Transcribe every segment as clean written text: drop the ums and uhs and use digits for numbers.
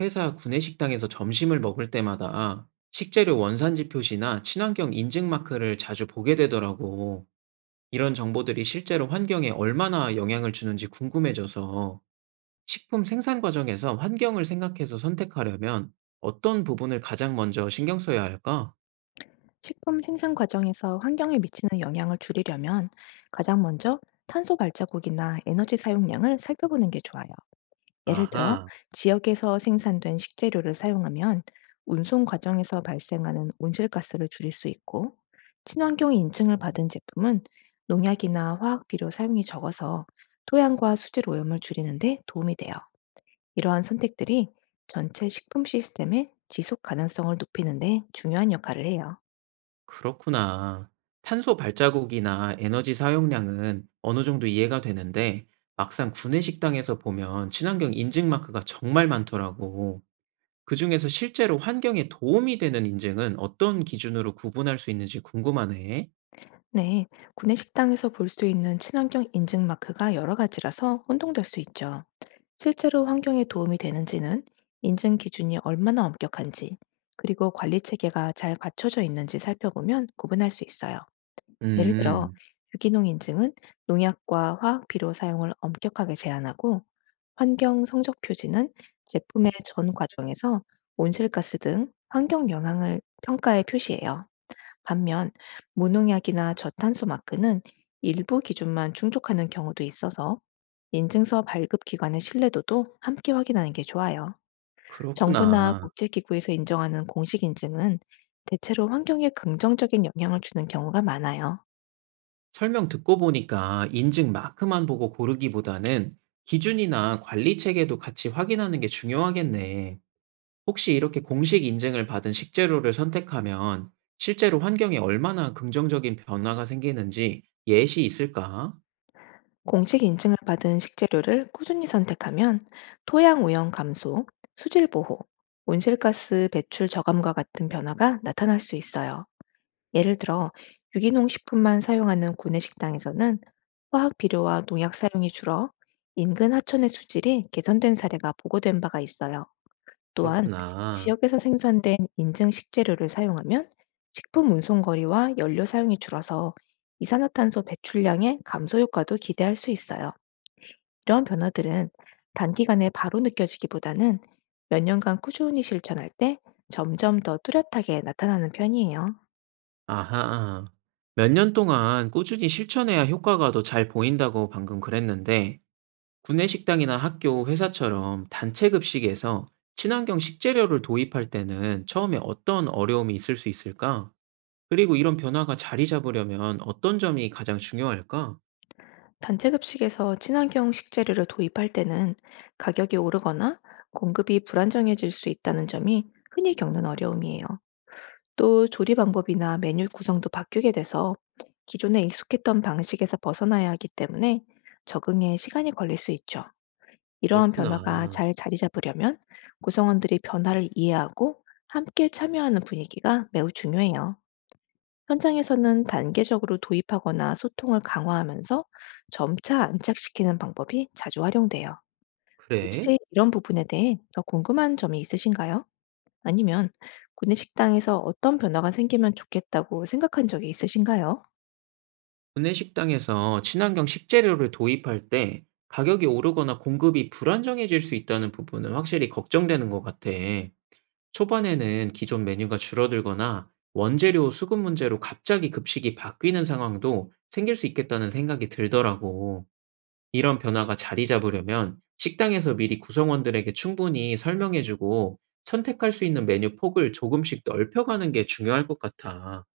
회사 구내식당에서 점심을 먹을 때마다 식재료 원산지 표시나 친환경 인증 마크를 자주 보게 되더라고. 이런 정보들이 실제로 환경에 얼마나 영향을 주는지 궁금해져서 식품 생산 과정에서 환경을 생각해서 선택하려면 어떤 부분을 가장 먼저 신경 써야 할까? 식품 생산 과정에서 환경에 미치는 영향을 줄이려면 가장 먼저 탄소 발자국이나 에너지 사용량을 살펴보는 게 좋아요. 예를 들어, 아하, 지역에서 생산된 식재료를 사용하면 운송 과정에서 발생하는 온실가스를 줄일 수 있고, 친환경 인증을 받은 제품은 농약이나 화학 비료 사용이 적어서 토양과 수질 오염을 줄이는데 도움이 돼요. 이러한 선택들이 전체 식품 시스템의 지속 가능성을 높이는데 중요한 역할을 해요. 그렇구나. 탄소 발자국이나 에너지 사용량은 어느 정도 이해가 되는데 막상 구내식당에서 보면 친환경 인증 마크가 정말 많더라고. 그중에서 실제로 환경에 도움이 되는 인증은 어떤 기준으로 구분할 수 있는지 궁금하네. 네, 구내 식당에서 볼 수 있는 친환경 인증 마크가 여러 가지라서 혼동될 수 있죠. 실제로 환경에 도움이 되는지는 인증 기준이 얼마나 엄격한지, 그리고 관리 체계가 잘 갖춰져 있는지 살펴보면 구분할 수 있어요. 예를 들어, 음, 유기농 인증은 농약과 화학 비료 사용을 엄격하게 제한하고, 환경 성적 표지는 제품의 전 과정에서 온실가스 등 환경 영향을 평가에 표시해요. 반면 무농약이나 저탄소 마크는 일부 기준만 충족하는 경우도 있어서 인증서 발급 기관의 신뢰도도 함께 확인하는 게 좋아요. 정부나 그렇구나. 국제기구에서 인정하는 공식 인증은 대체로 환경에 긍정적인 영향을 주는 경우가 많아요. 설명 듣고 보니까 인증 마크만 보고 고르기보다는 기준이나 관리 체계도 같이 확인하는 게 중요하겠네. 혹시 이렇게 공식 인증을 받은 식재료를 선택하면 실제로 환경에 얼마나 긍정적인 변화가 생기는지 예시 있을까? 공식 인증을 받은 식재료를 꾸준히 선택하면 토양 오염 감소, 수질 보호, 온실가스 배출 저감과 같은 변화가 나타날 수 있어요. 예를 들어 유기농 식품만 사용하는 구내 식당에서는 화학 비료와 농약 사용이 줄어 인근 하천의 수질이 개선된 사례가 보고된 바가 있어요. 또한 그렇구나. 지역에서 생산된 인증 식재료를 사용하면 식품 운송 거리와 연료 사용이 줄어서 이산화탄소 배출량의 감소 효과도 기대할 수 있어요. 이런 변화들은 단기간에 바로 느껴지기보다는 몇 년간 꾸준히 실천할 때 점점 더 뚜렷하게 나타나는 편이에요. 아하. 몇 년 동안 꾸준히 실천해야 효과가 더 잘 보인다고 방금 그랬는데, 구내 식당이나 학교, 회사처럼 단체 급식에서 친환경 식재료를 도입할 때는 처음에 어떤 어려움이 있을 수 있을까? 그리고 이런 변화가 자리 잡으려면 어떤 점이 가장 중요할까? 단체 급식에서 친환경 식재료를 도입할 때는 가격이 오르거나 공급이 불안정해질 수 있다는 점이 흔히 겪는 어려움이에요. 또 조리 방법이나 메뉴 구성도 바뀌게 돼서 기존에 익숙했던 방식에서 벗어나야 하기 때문에 적응에 시간이 걸릴 수 있죠. 이러한 변화가 그렇구나. 잘 자리 잡으려면 구성원들이 변화를 이해하고 함께 참여하는 분위기가 매우 중요해요. 현장에서는 단계적으로 도입하거나 소통을 강화하면서 점차 안착시키는 방법이 자주 활용돼요. 그래? 혹시 이런 부분에 대해 더 궁금한 점이 있으신가요? 아니면 군내 식당에서 어떤 변화가 생기면 좋겠다고 생각한 적이 있으신가요? 구내 식당에서 친환경 식재료를 도입할 때 가격이 오르거나 공급이 불안정해질 수 있다는 부분은 확실히 걱정되는 것 같아. 초반에는 기존 메뉴가 줄어들거나 원재료 수급 문제로 갑자기 급식이 바뀌는 상황도 생길 수 있겠다는 생각이 들더라고. 이런 변화가 자리 잡으려면 식당에서 미리 구성원들에게 충분히 설명해주고 선택할 수 있는 메뉴 폭을 조금씩 넓혀가는 게 중요할 것 같아.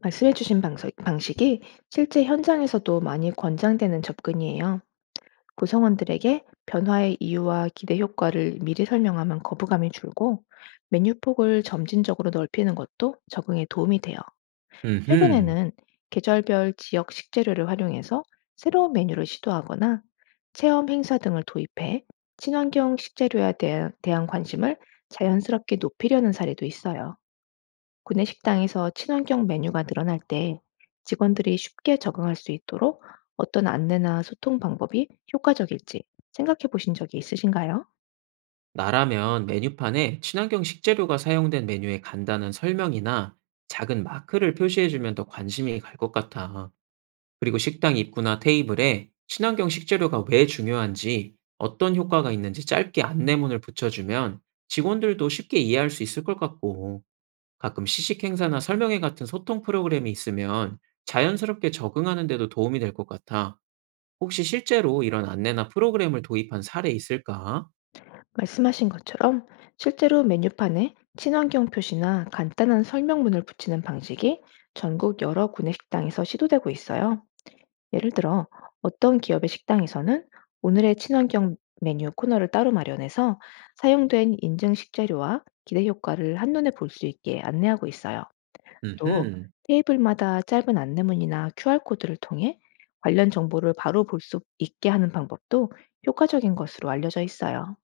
말씀해주신 방식이 실제 현장에서도 많이 권장되는 접근이에요. 구성원들에게 변화의 이유와 기대 효과를 미리 설명하면 거부감이 줄고 메뉴 폭을 점진적으로 넓히는 것도 적응에 도움이 돼요. 음흠. 최근에는 계절별 지역 식재료를 활용해서 새로운 메뉴를 시도하거나 체험 행사 등을 도입해 친환경 식재료에 대한 관심을 자연스럽게 높이려는 사례도 있어요. 구내 식당에서 친환경 메뉴가 늘어날 때 직원들이 쉽게 적응할 수 있도록 어떤 안내나 소통 방법이 효과적일지 생각해 보신 적이 있으신가요? 나라면 메뉴판에 친환경 식재료가 사용된 메뉴의 간단한 설명이나 작은 마크를 표시해주면 더 관심이 갈 것 같아. 그리고 식당 입구나 테이블에 친환경 식재료가 왜 중요한지, 어떤 효과가 있는지 짧게 안내문을 붙여주면 직원들도 쉽게 이해할 수 있을 것 같고, 가끔 시식 행사나 설명회 같은 소통 프로그램이 있으면 자연스럽게 적응하는 데도 도움이 될 것 같아. 혹시 실제로 이런 안내나 프로그램을 도입한 사례 있을까? 말씀하신 것처럼 실제로 메뉴판에 친환경 표시나 간단한 설명문을 붙이는 방식이 전국 여러 구내 식당에서 시도되고 있어요. 예를 들어 어떤 기업의 식당에서는 오늘의 친환경 메뉴 코너를 따로 마련해서 사용된 인증 식재료와 기대 효과를 한눈에 볼 수 있게 안내하고 있어요. 또 음흠, 테이블마다 짧은 안내문이나 QR코드를 통해 관련 정보를 바로 볼 수 있게 하는 방법도 효과적인 것으로 알려져 있어요.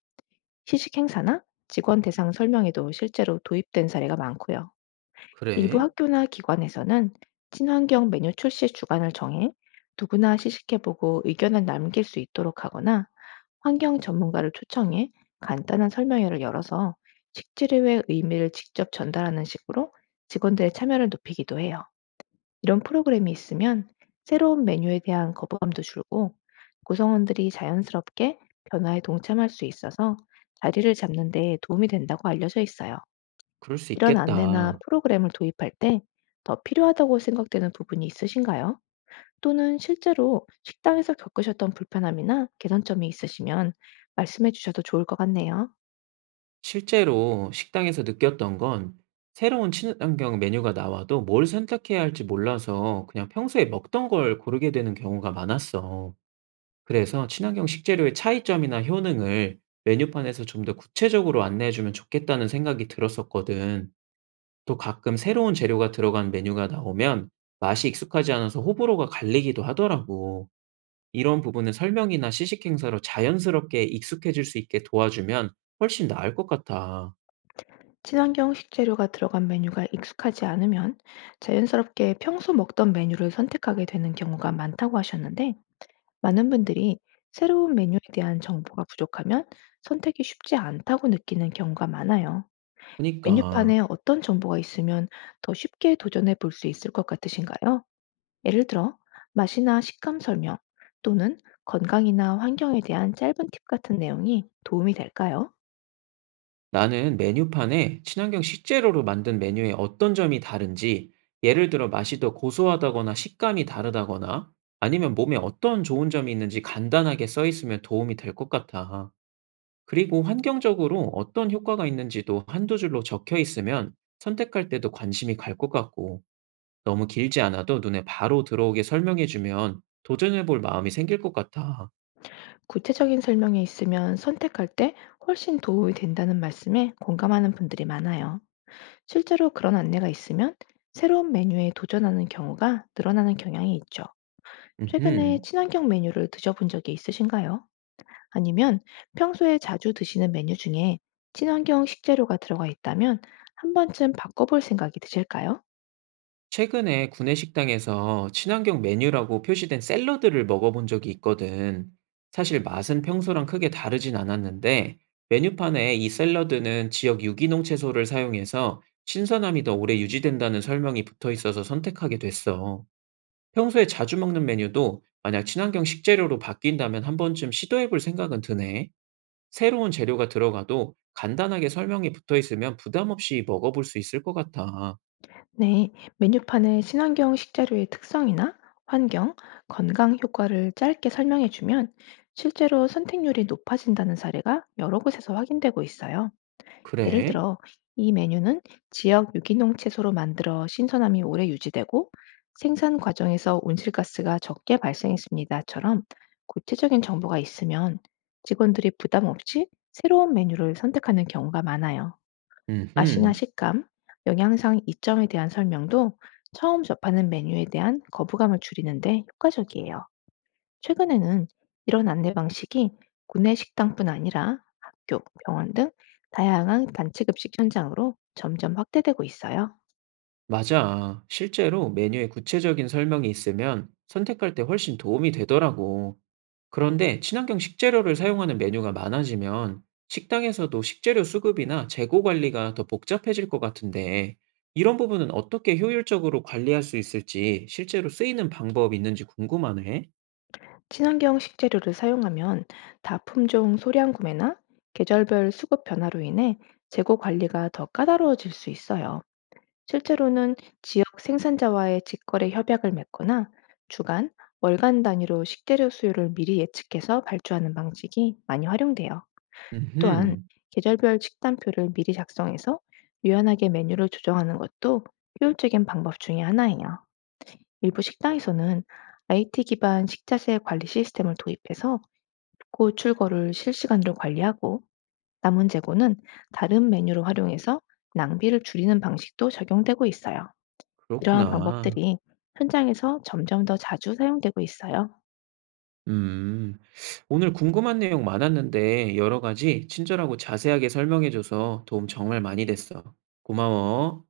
시식 행사나 직원 대상 설명에도 실제로 도입된 사례가 많고요. 일부 그래. 학교나 기관에서는 친환경 메뉴 출시 주간을 정해 누구나 시식해보고 의견을 남길 수 있도록 하거나 환경 전문가를 초청해 간단한 설명회를 열어서 식재료의 의미를 직접 전달하는 식으로 직원들의 참여를 높이기도 해요. 이런 프로그램이 있으면 새로운 메뉴에 대한 거부감도 줄고 구성원들이 자연스럽게 변화에 동참할 수 있어서 자리를 잡는 데 도움이 된다고 알려져 있어요. 그럴 수 이런 안내나 있겠다. 프로그램을 도입할 때 더 필요하다고 생각되는 부분이 있으신가요? 또는 실제로 식당에서 겪으셨던 불편함이나 개선점이 있으시면 말씀해 주셔도 좋을 것 같네요. 실제로 식당에서 느꼈던 건 새로운 친환경 메뉴가 나와도 뭘 선택해야 할지 몰라서 그냥 평소에 먹던 걸 고르게 되는 경우가 많았어. 그래서 친환경 식재료의 차이점이나 효능을 메뉴판에서 좀 더 구체적으로 안내해주면 좋겠다는 생각이 들었었거든. 또 가끔 새로운 재료가 들어간 메뉴가 나오면 맛이 익숙하지 않아서 호불호가 갈리기도 하더라고. 이런 부분은 설명이나 시식 행사로 자연스럽게 익숙해질 수 있게 도와주면 훨씬 나을 것 같아. 친환경 식재료가 들어간 메뉴가 익숙하지 않으면 자연스럽게 평소 먹던 메뉴를 선택하게 되는 경우가 많다고 하셨는데, 많은 분들이 새로운 메뉴에 대한 정보가 부족하면 선택이 쉽지 않다고 느끼는 경우가 많아요. 그니까 메뉴판에 어떤 정보가 있으면 더 쉽게 도전해 볼 수 있을 것 같으신가요? 예를 들어, 맛이나 식감 설명 또는 건강이나 환경에 대한 짧은 팁 같은 내용이 도움이 될까요? 나는 메뉴판에 친환경 식재료로 만든 메뉴의 어떤 점이 다른지, 예를 들어 맛이 더 고소하다거나 식감이 다르다거나 아니면 몸에 어떤 좋은 점이 있는지 간단하게 써 있으면 도움이 될 것 같아. 그리고 환경적으로 어떤 효과가 있는지도 한두 줄로 적혀 있으면 선택할 때도 관심이 갈 것 같고, 너무 길지 않아도 눈에 바로 들어오게 설명해 주면 도전해 볼 마음이 생길 것 같아. 구체적인 설명이 있으면 선택할 때 훨씬 도움이 된다는 말씀에 공감하는 분들이 많아요. 실제로 그런 안내가 있으면 새로운 메뉴에 도전하는 경우가 늘어나는 경향이 있죠. 최근에 음흠. 친환경 메뉴를 드셔본 적이 있으신가요? 아니면 평소에 자주 드시는 메뉴 중에 친환경 식재료가 들어가 있다면 한 번쯤 바꿔볼 생각이 드실까요? 최근에 구내 식당에서 친환경 메뉴라고 표시된 샐러드를 먹어본 적이 있거든. 사실 맛은 평소랑 크게 다르진 않았는데, 메뉴판에 이 샐러드는 지역 유기농 채소를 사용해서 신선함이 더 오래 유지된다는 설명이 붙어 있어서 선택하게 됐어. 평소에 자주 먹는 메뉴도 만약 친환경 식재료로 바뀐다면 한 번쯤 시도해 볼 생각은 드네. 새로운 재료가 들어가도 간단하게 설명이 붙어 있으면 부담 없이 먹어볼 수 있을 것 같아. 네, 메뉴판에 친환경 식재료의 특성이나 환경, 건강 효과를 짧게 설명해주면 실제로 선택률이 높아진다는 사례가 여러 곳에서 확인되고 있어요. 예를 그래? 들어 이 메뉴는 지역 유기농 채소로 만들어 신선함이 오래 유지되고 생산 과정에서 온실가스가 적게 발생했습니다처럼 구체적인 정보가 있으면 직원들이 부담 없이 새로운 메뉴를 선택하는 경우가 많아요. 맛이나 음흠. 식감, 영양상 이점에 대한 설명도 처음 접하는 메뉴에 대한 거부감을 줄이는데 효과적이에요. 최근에는 이런 안내 방식이 구내 식당뿐 아니라 학교, 병원 등 다양한 단체 급식 현장으로 점점 확대되고 있어요. 맞아. 실제로 메뉴에 구체적인 설명이 있으면 선택할 때 훨씬 도움이 되더라고. 그런데 친환경 식재료를 사용하는 메뉴가 많아지면 식당에서도 식재료 수급이나 재고 관리가 더 복잡해질 것 같은데 이런 부분은 어떻게 효율적으로 관리할 수 있을지 실제로 쓰이는 방법이 있는지 궁금하네. 친환경 식재료를 사용하면 다품종 소량 구매나 계절별 수급 변화로 인해 재고 관리가 더 까다로워질 수 있어요. 실제로는 지역 생산자와의 직거래 협약을 맺거나 주간, 월간 단위로 식재료 수요를 미리 예측해서 발주하는 방식이 많이 활용돼요. 또한 음, 계절별 식단표를 미리 작성해서 유연하게 메뉴를 조정하는 것도 효율적인 방법 중에 하나예요. 일부 식당에서는 IT 기반 식자재 관리 시스템을 도입해서 고출고를 실시간으로 관리하고 남은 재고는 다른 메뉴로 활용해서 낭비를 줄이는 방식도 적용되고 있어요. 이러한 그렇구나. 방법들이 현장에서 점점 더 자주 사용되고 있어요. 음, 오늘 궁금한 내용 많았는데 여러 가지 친절하고 자세하게 설명해줘서 도움 정말 많이 됐어. 고마워.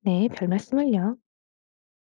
네, 별 말씀을요.